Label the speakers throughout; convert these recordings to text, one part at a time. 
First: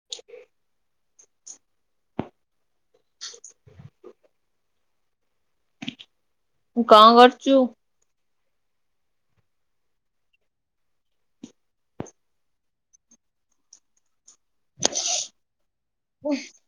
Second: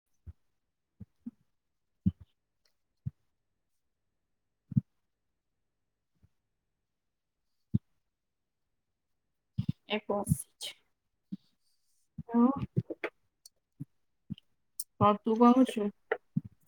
Speaker 1: [inaudible] କଣ କରୁଛୁ?
Speaker 2: ଏ ବସିଛି। ଆଉ? ହଁ ତୁ କଣ କରୁଛୁ?
Speaker 1: [inaudible]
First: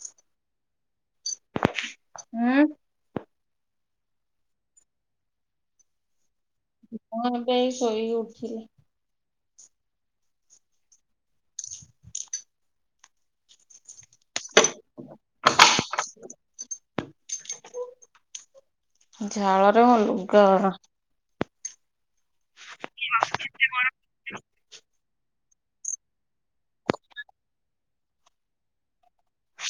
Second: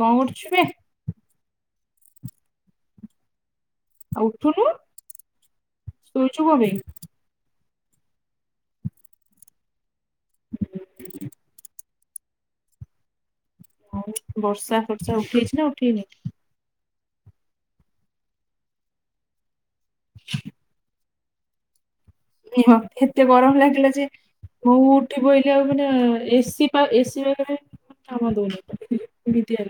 Speaker 2: କଣ କରୁଛୁ ବେ?
Speaker 1: ହୁଁ।
Speaker 2: ଆଉ ଉଠୁନୁ, ଶୋଇଛୁ କଣ ବେ।
Speaker 1: ହଁ ବେ ଏଇ ଶୋଇ ଉଠିଲି।
Speaker 2: [inaudible] ଆଉ ବର୍ଷା ଫର୍ଷା ଉଠେଇଛି ନା ଉଠେଇନି?
Speaker 1: ଝାଳରେ ମୋ ଲୁଗା ଗୁରା
Speaker 2: ଏ ମା ଏତେ ଗରମ ଲାଗିଲା ଯେ ମୁଁ ଉଠୁ ଉଠି ପଇଲି ଆଉ ପରା ଏସି ଏସି ପାଖେରେ କାମ ଦଉନିତ ବିତିବିତିଆ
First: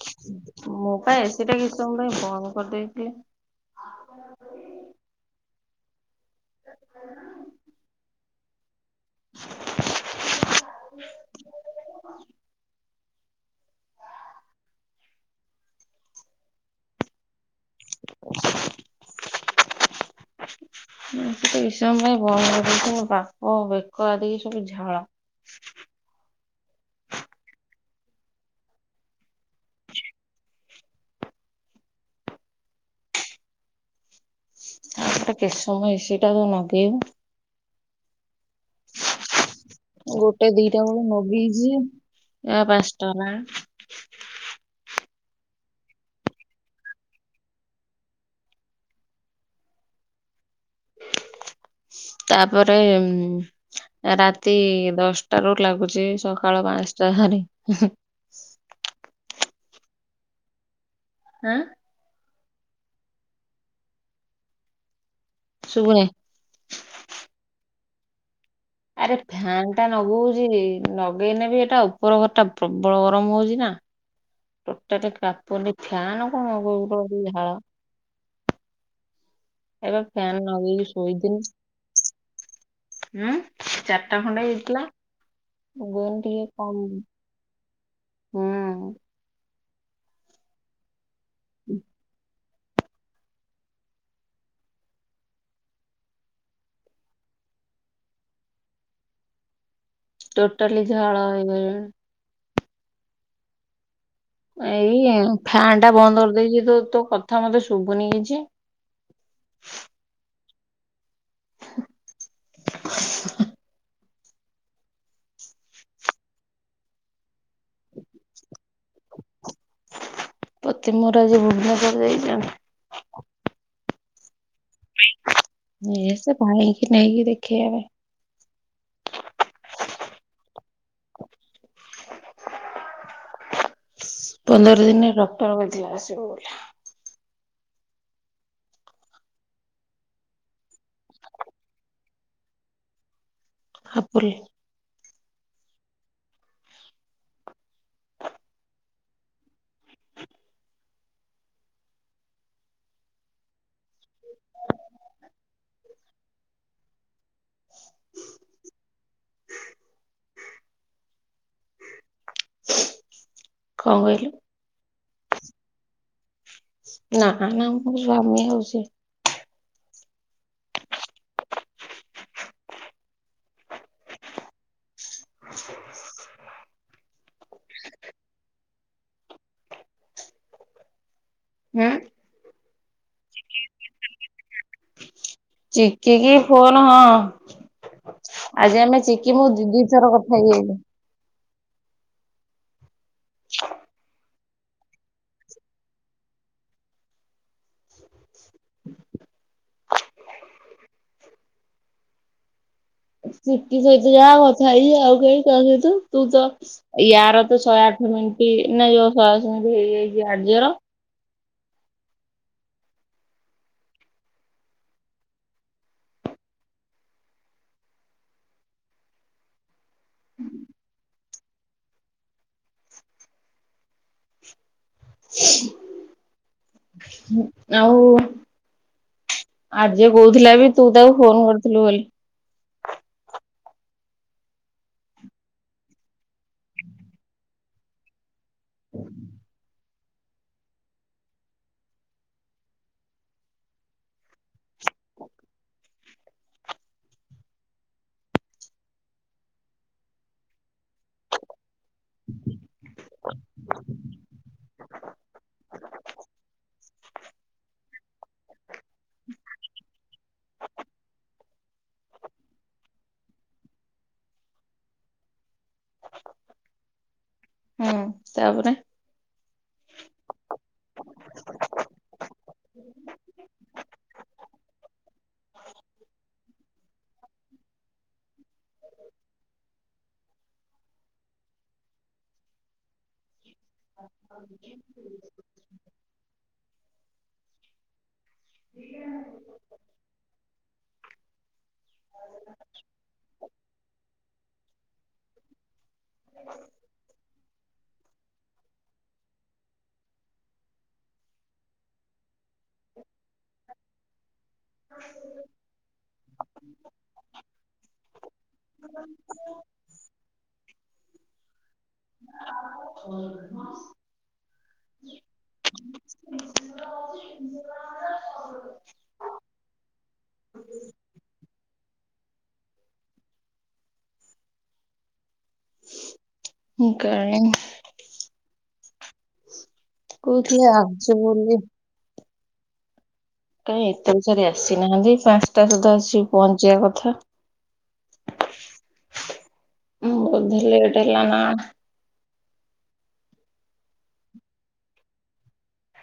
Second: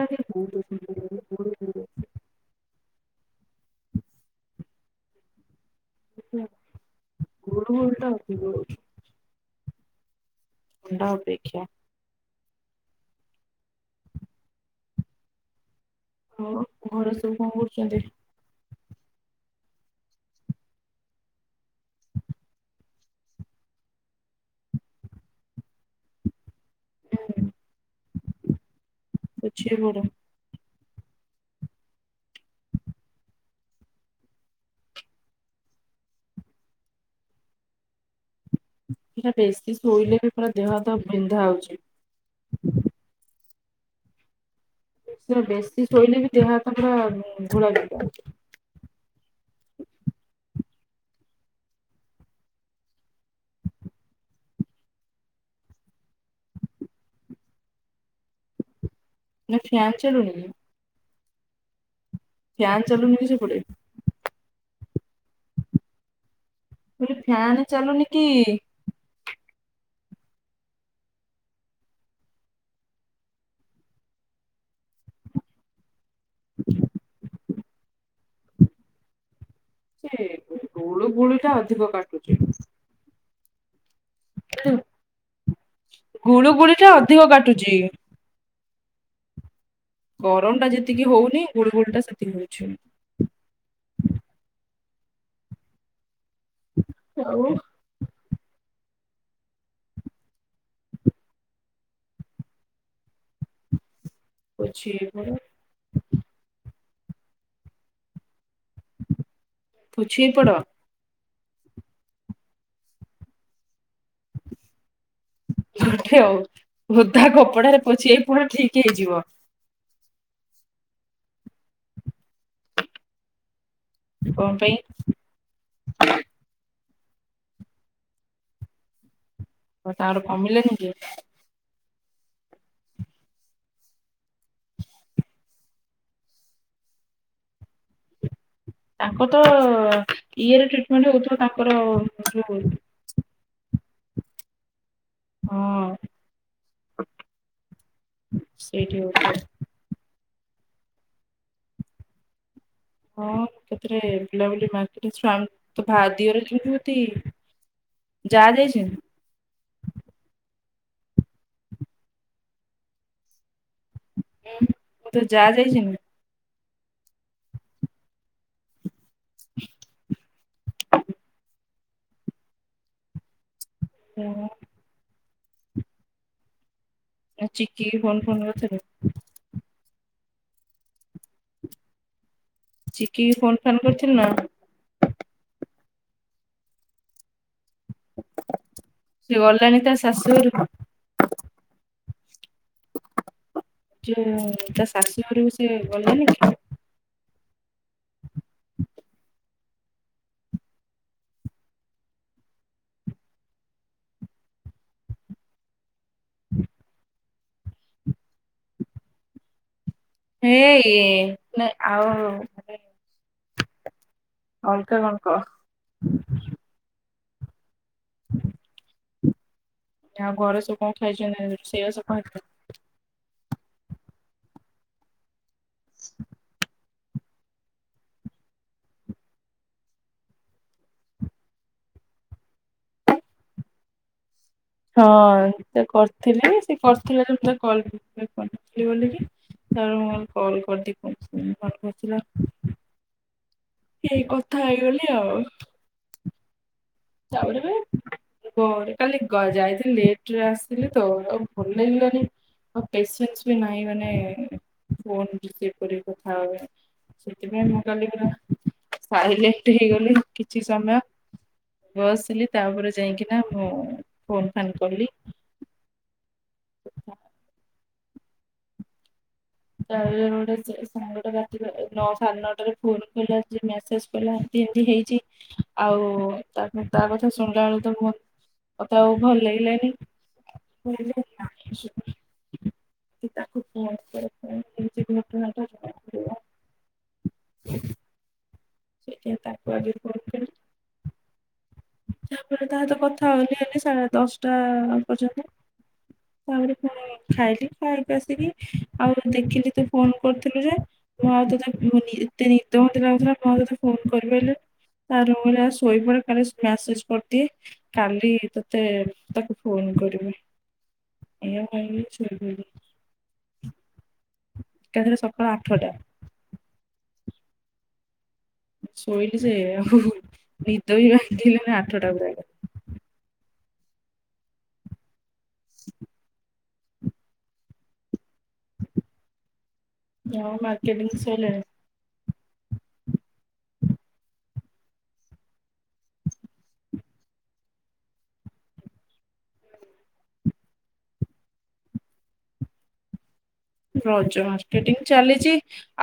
Speaker 2: ଲାଗୁଛି
Speaker 1: ମୁଁ ପା ଏସି ଟା କିଛି ସମୟ ପାଇଁ ବନ୍ଦ୍ କରିଦେଇଥିଲି। [inaudible]
Speaker 2: କିଛିନାଇଁ ଗୁଳୁଗୁଳି ଟା ହଉଚି ଗୁଳୁଗୁଳି
Speaker 1: [inaudible]
Speaker 2: [unintelligible] ଆଉ ଘର ସବୁ କଣ କରୁଛନ୍ତି?
Speaker 1: [inaudible] ହୁ କିଛିସମୟ ପାଇଁ ବନ୍ଦ୍ କରିଦେଲୁ ବାପ ବେକ ଆଡିକି ସବୁ ଝାଳ
Speaker 2: ହୁ ପୋଛିହେଇପଡ଼।
Speaker 1: ଆଉ ଏଟା କେତେ ସମୟ ଏ ସି ଟା କୁ ଲଗେଇବୁ
Speaker 2: ପୁରା ବେଶୀ ଶୋଇଲେ ବି ପୁରା
Speaker 1: ଗୋଟେ
Speaker 2: ଦେହ
Speaker 1: ଦିଟା
Speaker 2: ହାତ
Speaker 1: ବେଳୁ
Speaker 2: ବିନ୍ଧା ହଉଛି
Speaker 1: ନଗେଇଛି ଆ ପାଞ୍ଚଟା ହେଲାଣି।
Speaker 2: କିଛି ସମୟ ବେଶି ଶୋଇଲେ ବି ଦେହ ହାତ ପୁରା ଘୋଳାବିନ୍ଧା।
Speaker 1: ତାପରେ ରାତି ଦଶ୍ ଟାରୁ ଲାଗୁଛି ସକାଳ ପାଞ୍ଚଟା ହାରି ହୁ
Speaker 2: ନା ଫ୍ୟାନ୍ ଚାଲୁନି କି?
Speaker 1: ଆଁ?
Speaker 2: ପ୍ୟାନ୍ ଚାଲୁନି କି ସେ ପଟେ?
Speaker 1: ଶୁଭୁନି
Speaker 2: ମୁଁ କହିଲି ଫ୍ୟାନ୍ ଚାଲୁନି କି?
Speaker 1: ଆରେ ଫ୍ୟାନ୍ ଟା ନଗଉଛି ନଗେଇନେବି ଏଟା ଉପର ଘରଟା ପ୍ରବଳ ଗରମ ହଉଛି ନା। ଟୋଟାଲେ କାପୁନି ପ୍ୟାନ୍ କଣ ଗ ଗଉ ଗୁ ଝାଳ ଏଇବା
Speaker 2: ସେ
Speaker 1: ଫ୍ୟାନ୍ ଲଗେଇକି
Speaker 2: ଗୁଳୁ ଗୁଳି ଟା ଅଧିକ କାଟୁଛି।
Speaker 1: ଶୋଇଥିଲି ଚାରଟା ଖଣ୍ଡେ ହେଇଥିଲା ଗରମ୍ ଟିକେ
Speaker 2: ଗୁଳୁ ଗୁଳି
Speaker 1: କମ୍
Speaker 2: ଟା ଅଧିକ କାଟୁଛି
Speaker 1: ହୁଁ
Speaker 2: ଗରମ୍ ଟା ଯେତିକି ହୋଉନି
Speaker 1: ହୁଁ
Speaker 2: ଗୁଳୁଗୁଳି ଟା ସେତିକି ହୋଉଛି। ଆଉ
Speaker 1: ଟୋଟାଲି ଝାଳ ହେଇଗଲିଣି।
Speaker 2: ପୋଛେଇ
Speaker 1: ଏଇ
Speaker 2: ପଡ
Speaker 1: ଫ୍ୟାନ୍ ଟା ବନ୍ଦ କରିଦେଇଛି ତୁ ତୋ କଥା ମତେ ଶୁଭୁନି କିଛି
Speaker 2: ପୋଛି ହେଇ ପଡ଼। ଆଉ ଓଦା କପଡାରେ ପୋଛି ହେଇ ପଡ଼। ଠିକ ହେଇଯିବ।
Speaker 1: ପତି ମୋର ଆଜି ଭୁବନେଶ୍ୱର ଯାଇଚି ଆଉ।
Speaker 2: କଣ ପାଇଁ?
Speaker 1: ଏସେ ଭାଇକି ନେଇକି ଦେଖେଇବା ପାଇଁ।
Speaker 2: ଆଉ ତାଙ୍କର କମିଲାନି କି?
Speaker 1: ପନ୍ଦର ଦିନେ ଡକ୍ଟର କଇଥିଲା ଆସିବ ବୋଲି।
Speaker 2: ତାଙ୍କ ତ ଇଏରେ ଟ୍ରିଟମେଣ୍ଟ ହଉଥିବ ତାଙ୍କର ଯୋଉ।
Speaker 1: ଆପୁଲ୍।
Speaker 2: ହଁ। ସେଇଠି ହୋଇଥିବ। ହଁ ସେଥିରେ ବୁଲାବୁଲି ମାର୍କେଟ ସ୍ଵା ତ ଭହା ଦିଅରେ କିଭାତି। ଯାଆ ଯାଇଚନ୍ତି।
Speaker 1: କଣ କଇଲୁ?
Speaker 2: ତୋ ଯାଆ ଯାଇଚନ୍ତି।
Speaker 1: ନା ନା ମୋ ସ୍ୱାମୀ ଆଉ ସେ।
Speaker 2: [unintelligible] ଚିକି କି ଫୋନ ଫୋନ୍ କରିଥିଲୁ। ଚିକି କି ଫୋନ୍ ଫାନ୍ କରିଥିଲୁ ନା?
Speaker 1: ଚିକିକି ଫୋନ ହଁ ଆଜି ଆମେ ଚି କି
Speaker 2: ସେ
Speaker 1: ମୁଁ ଦି
Speaker 2: ଗଲାଣି
Speaker 1: ଦି
Speaker 2: ତା
Speaker 1: ଥର
Speaker 2: ଶାଶୁ
Speaker 1: କଥା
Speaker 2: ଘରକୁ
Speaker 1: ହେଇଯାଇଛି।
Speaker 2: ସିଏ ତା ଶାଶୁ ଘରକୁ ସେ ଗଲାନି କି?
Speaker 1: ଚିକି ସହିତ ଯାହା କଥା ହେଇିଚି ଆଉ କାଇଁ କା ସହିତ ତୁ ତ ୟାର ତ ଶଏ ଆଠ ମିନିଟ୍ ନା ଯୋଉ [inaudible] ଶହେ ଆଠ ମିନିଟ୍ ହେଇଯାଇଚି।
Speaker 2: ହେ ଇଏ ନାଇଁ ଆଉ ମାନେ ଅଲଗା କଣ କହ? ଆଉ ଘରେ ସବୁ କଣ ଖାଇଛନ୍ତି ରୋଷେଇ ବାସ କଣ ହେଇଥିଲା?
Speaker 1: ଆଉ ଆର୍ଜେ କହୁଥିଲା ବି ତୁ ତାକୁ ଫୋନ କରିଥିଲୁ ବୋଲି।
Speaker 2: ହଁ ସେତ କରିଥିଲି। ସେ କରିଥିଲା ମୁଁ ତା କଲ ରିସିଭ୍ କରିନଥିଲି ବୋଲିକି। ତେଣୁ ମୁଁ କରିଦେଲି କରିଦିଏ [inaudible] କଲ୍ କରିଥିଲା। ଏଇ କଥା ହେଇଗଲି ଆଉ। [inaudible] କାଲି ଯାଇଥିଲି ଲେଟ ରେ ଆସିଲି ତ? ଭଲ ଲାଗିଲାନି। ଆଉ ପେସେନ୍ସ ବି ନାହିଁ ମାନେ ଫୋନ୍ ରିସିଭ୍ କରିକି କଥା ହବା ପାଇଁ। ସେଥିପାଇଁ ମୁଁ କାଲି ପୁରା ସାଇଲେଣ୍ଟ ହେଇଗଲି କିଛି ସମୟ। ବସିଲି ତାପରେ ଯାଇକିନା ମୁଁ ଫୋନ ଫାନ୍ କଲି।
Speaker 1: ହୁଁ ତାପରେ।
Speaker 2: ଯାହାବି ହେଲେ ଗୋଟେ ସେ ସାଙ୍ଗଟେ ରାତି ନଅ, ସାଢେ ନଅଟାରେ ଫୋନ୍ କଲା ଯେ ମେସେଜ କଲା ଏମିତି ଏମିତି ହେଇଛି। ଆଉ ତାପ ତା କଥା ଶୁଣିଲା ବେଳକୁତ ବୋହୁତ୍ ମତେ ଆଉ ଭଲ ଲାଗିଲାନି। [inaudible] ତାକୁ ଫୋନ୍ କର। ଏମିତି ଘଟଣା ଟା ଘଟିଲା। [inaudible] ସେଇଥି ପାଇଁ ତାକୁ ଆଗେ କୁହ ତାପରେ ତାହା ତ କଥା ହଉନି [inaudible] ହେ ସାଢେ ଦଶଟା ପର୍ଯ୍ୟନ୍ତ? ତାପରେ ଫୁଣି ଖାଇଲି। ଖାଇକି ଆସିକି ଆଉ ଦେଖିଲି ତୁ ଫୋନ କରିଥିଲୁ ଯେ! ମୁଁ ଆଉ ତତେ [inaudible] ମତେ ନିଦ ବୋହୁତ ଲାଗୁଥିଲା ମୁଁ ଆଉ ତୋତେ ଫୋନ କରିପାରିଲିନି। ତା [inaudible] ରହ ଶୋଇପଡେ କାଲି ସକାଳ ମ୍ୟାସେଜ କରିଦିଏ। କାଲି ତୋତେ ତାକୁ ଫୋନ କରିବି। ଏଇଆ ଭାବି ଶୋଇପଡିଲି।
Speaker 1: ହୁଁ
Speaker 2: କାଲିର ସକାଳ ଆଠରଟା। ଶୋଇଲିି ସେ ଆଉ ନିଦ ବି ଭାଙ୍ଗିଲାନି [inaudible] ଆଠଟା ପୁରା।
Speaker 1: [unintelligible]
Speaker 2: ଆଉ
Speaker 1: କହୁଥିଲେ
Speaker 2: ମାର୍କେଟିଂ
Speaker 1: ଆଜି ବୋଲି।
Speaker 2: ସଇଲାଣି
Speaker 1: କାଇ ଏତେ [inaudible] ସାରି ଆସିନାହାନ୍ତି ପାଞ୍ଚଟା ସୁଦ୍ଧା ଆସ ପହଞ୍ଚିବା କଥା! ହଁ [inaudible]
Speaker 2: ରଜ ମାର୍କଟିଂ ଚାଲିଛି।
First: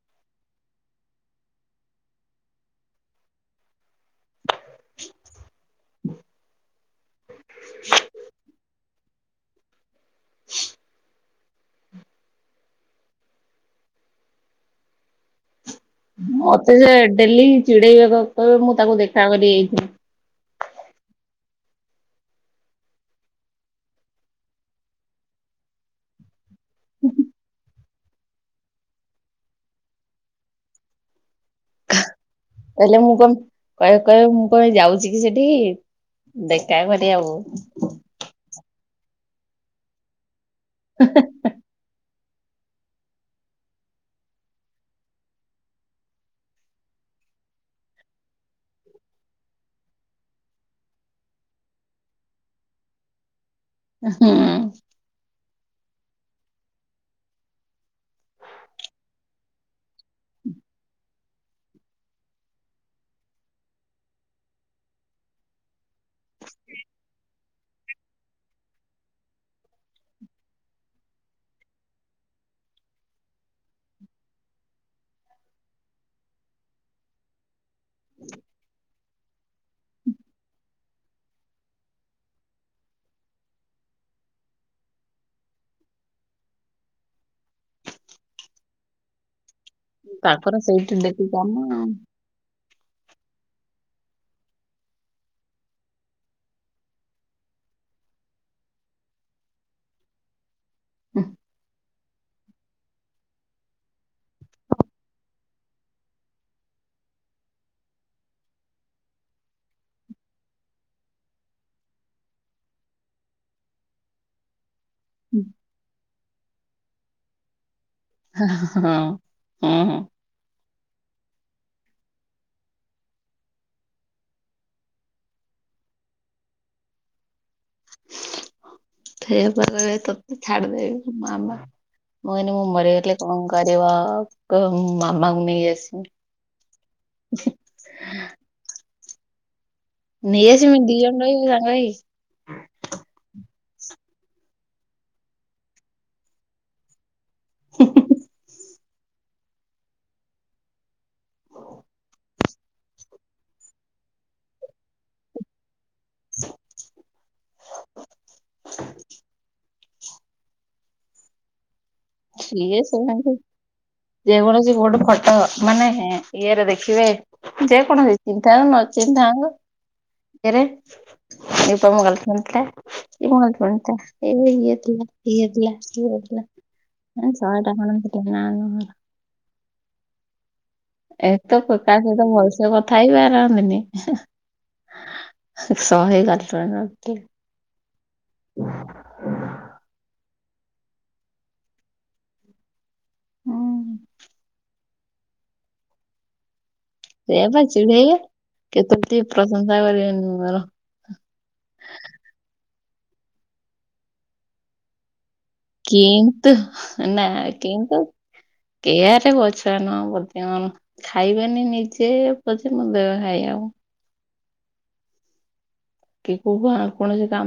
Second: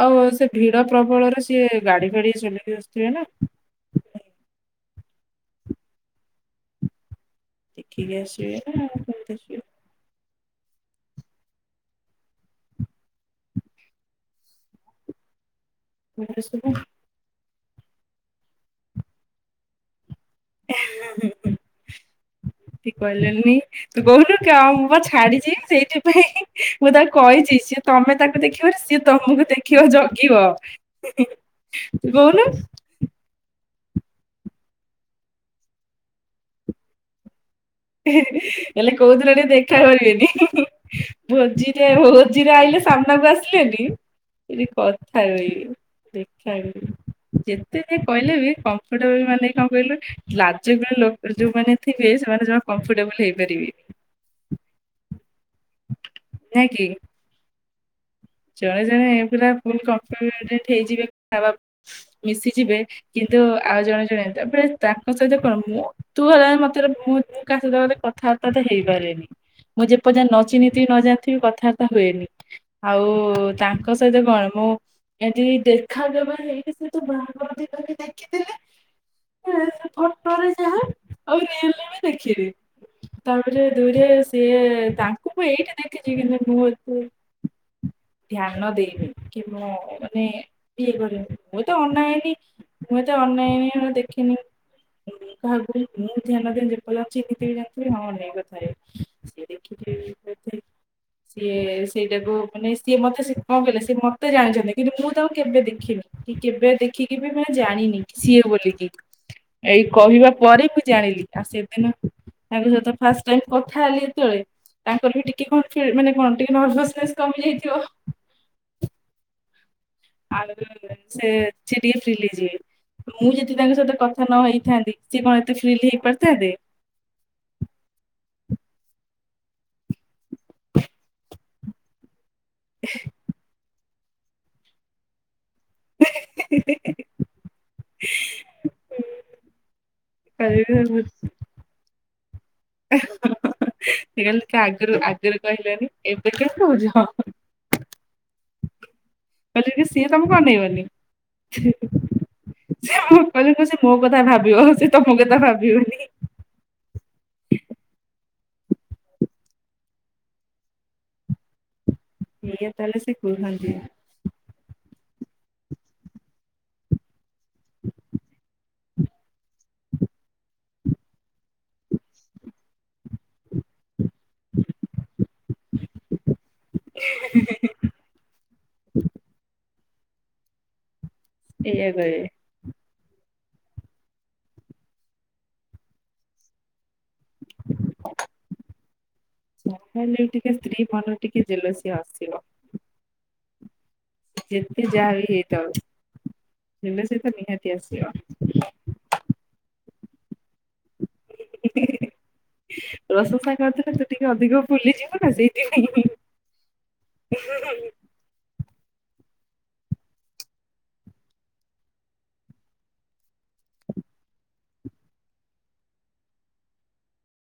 Speaker 2: ଆଉ ସେ ଭିଡ ପ୍ରବଳରେ ସିଏ ଗାଡି ଫାଡି ଚଲେଇି ଆସୁଥିବେ ନା? ଦେଖିକି ଆସିବେ ନାଉ କେମିତି ଆସିବେ? ଏଗୁଡା ସବୁ
Speaker 1: ମତେ ସେ ଡେଲି ଚିଡେଇବେ କହିବେ ମୁଁ ତାକୁ ଦେଖା କରି ଯାଇଥିଲ।
Speaker 2: ସେଠି କହିଲେନି ତୁ କହୁନୁ କା ମୁଁ ବା ଛାଡିଚି ସେଇଥିପାଇଁ ମୁଁ ତାକୁ କହିଚି ସ ତମେ ତାକୁ ଦେଖିବ ନା ସିଏ ତମକୁ ଦେଖିବ ଜଗିବ ତୁ କହୁନୁ।
Speaker 1: କହିଲେ ମୁଁ କଣ କହେ କହିଲେ ମୁଁ କଣ ଯାଉଚି କି ସେଠିକି ଦେଖା କରି ଆକୁ।
Speaker 2: ହେଲେ କୋଉଦିନ ଟିକେ ଦେଖା କରିବେନି ଭୋଜି ଯେ ଭୋଜିରେ ଆଇଲେ ସାମ୍ନାକୁ ଆସିଲେନି ଏଠି କଥା କହିବେ। ଦେଖ କରିବେ ଯେତେ ଯିଏ କହିଲେ ବି କମ୍ଫର୍ଟେବଲ ମାନେ କଣ କହିଲୁ ଲାଜକୁଳା ଲୋକ ଯୋଉମାନେ ଥିବେ ସେମାନେ ଜମା କମ୍ଫର୍ଟେବଲ ହେଇପାରିବେନି।
Speaker 1: ହୁଁ।
Speaker 2: ନା କି? ଜଣେ ଜଣେ ଏ ପୁରା ଫୁଲ କମ୍ଫଡେଣ୍ଟ ହେଇଯିବେ କଥା ପା ମିଶିଯିବେ। କିନ୍ତୁ ଆଉ ଜଣେ ଜଣେ ତାପରେ ତାଙ୍କ ସହିତ କଣ ମୁଁ ତୁ ହେଲା ମତେ ରେ ମୁଁ ମୁଁ କାହା ସାତରେ କଥାବାର୍ତ୍ତା ତ ହେଇପାରେନି। ମୁଁ ଯେ ପର୍ଯ୍ୟନ୍ତ ନ ଚିହିଁଥିବି ନ ଜାଣିଥିବି କଥାବାର୍ତ୍ତା ହୁଏନି। ଆଉ ତାଙ୍କ ସହିତ କଣ ମୁଁ ଏମିତି ଦେଖା ଦେବା ହେଇକି ସେ ତୋ ବାହାଘର ଦିନ ତା ପରେ ଦେଖିଦେଲେ ଏ ସେ ଫଟୋରେ ଯାହା ଆଉ ରିୟଲ ରେ ଦେଖିଲେ। ତାପରେ ଦୁଇରେ ସିଏ ତାଙ୍କୁ ମୁଁ ଏଇଠି ଦେଖିଛି କିନ୍ତୁ ମୁଁ ଏତେ ଧ୍ୟାନ ଦେଇନି କି ମୁଁ ମାନେ
Speaker 1: ତାଙ୍କର ସେଇଠି
Speaker 2: ଇଏ
Speaker 1: ଡେଲି
Speaker 2: କରିବି
Speaker 1: କାମ
Speaker 2: ମୁଁ ତ
Speaker 1: ଆଉ।
Speaker 2: ଅନାଏନି। ମୁଁ ଏତେ ଅନାଏନି ଦେଖିନି। ମୁଁ କାହାକୁ ବି ମୁଁ ଧ୍ୟାନ ଦିଏନି ଯେ ପର୍ଯନ୍ତ ଅଛି ଏମିତି ବି ଜାଣିଥିବି ହଁ ଏ ଅନେଇକି କଥାହବୁ। ସି ଦେଖିକି ସିଏ ସେଇଟାକୁ ମାନେ ସେ ସିଏ ମତେ ସେ କଣ କହିଲେ ସିଏ ମତେ ଜାଣିଚନ୍ତି କିନ୍ତୁ ମୁଁ ତାଙ୍କୁ କେବେ ଦେଖିନି। କି କେବେ ଦେଖିକି ବି ମୁଁ ଜାଣିନି କି ସିଏ ବୋଲିକି। ଏଇ କହିବା ପରେ ମୁଁ ଜାଣିଲି ଆଉ ସେଦିନ ତାଙ୍କ ସହିତ ଫାଷ୍ଟ ଟାଇମ କଥା ହେଲି ଯେତେବେଳେ ତାଙ୍କର ବି ଟିକେ କଣ ଫିଲ ମାନେ କଣ ଟିକେ ନର୍ଭସନେସ୍ କମି ଯାଇଥିବ।
Speaker 1: ହଁ ହଁ ହଁ।
Speaker 2: [unintelligible] ମୁଁ ଯଦି ତାଙ୍କ ସହିତ କଥା ନ ହେଇଥାନ୍ତି ସିଏ କଣ ଏତେ ଫିର୍ଲଡ ହେଇ ପାରିଥାନ୍ତେ।
Speaker 1: ଫେରେ ପା କହିବେ ତତେ ଛାଡିଦେବି ମାମା ମୁଁ କିନି ମୁଁ ମାରିବାକୁ ଯାଇଥିଲି ତମ ଘରେ ବାହା ହବାକୁ କହିଲେ ମୁଁ ମାମାକୁ ନେଇ ଆସି ହ
Speaker 2: ହୁଁ।
Speaker 1: ନେଇ ଆସିମି ଦି ଜଣ ରହିବୁ ସାଙ୍ଗ ହେଇକି।
Speaker 2: ସେ କହିଲେ ଟିକେ ଆଗରୁ ଆଗରୁ କହିଲନି ଏବେ କାହିଁ କହୁଛ।
Speaker 1: ହ
Speaker 2: କହିଲନି ସିଏ ତମକୁ ଅନେଇବନି। ସେ ହଁ କହିଦବ ସେ ମୋ କଥା ଭାବିବ ସେ ତମ କଥା ଭାବିବନି। ଏଇଆ
Speaker 1: କିଏ
Speaker 2: ତାହେଲେ ସେ
Speaker 1: ଶୁଣୁଚି।
Speaker 2: କୁହନ୍ତି ଏଇଆ
Speaker 1: ଯେକୌଣସି ଗୋଟେ ଫଟ ମାନେ ହେଁ ଇଏରେ ଦେଖିବେ ଯେକୌଣସି ଚିହିଁଥାନ୍ତୁ ନ ଚିହିଁଥାନ୍ତୁ ନ୍ତୁ ରେ ଏଇ ଟା ମୋ ଗଲଫ୍ରେଣ୍ଡ୍ ଟା। ଏଇ ମୋ ଗଲଫ୍ରେଣ୍ଡ୍ ଟା ଏ ଇଏ ଥିଲା ଇଏ ଥିଲା। ଥିଲା ନା ଶହେ ଟଙ୍କାର ତ ମୁଁ କେବେ ଆଣିନି। [unintelligible] ସେ କଥା
Speaker 2: କହିବେ
Speaker 1: ହେଇପିନ୍ତିନି ଶହେ [unintelligible]
Speaker 2: ନାଇଁ ନାଇଁ ଟିକେ ସ୍ତ୍ରୀ ମନରେ ଟିକେ ଜେଲସି ଆସିବ। ଯେତେ ଯା ବି ହେଇଯାଉ। ଜେଲସି ତ
Speaker 1: ସେଇଆ ପା
Speaker 2: ନିହାତି
Speaker 1: ଚିଡେଇବେ
Speaker 2: ଆସିବ।
Speaker 1: କେତେବେଳେ ଟିକେ ପ୍ରଶଂସା କରିବେନି ମୋର।
Speaker 2: ପ୍ରଶଂସା କରିଥିଲେ ତ ଟିକେ ଅଧିକ ଭୁଲିଯିବ ନା ସେଇ
Speaker 1: କିନ୍ତୁ ନା କିନ୍ତୁ [inaudible] ଖାଇବେନି ନିଜେ ପଛେ ମତ୍ ଦେବେ ଖାଇବାକୁ। [unintelligible] କୌଣସି କାମ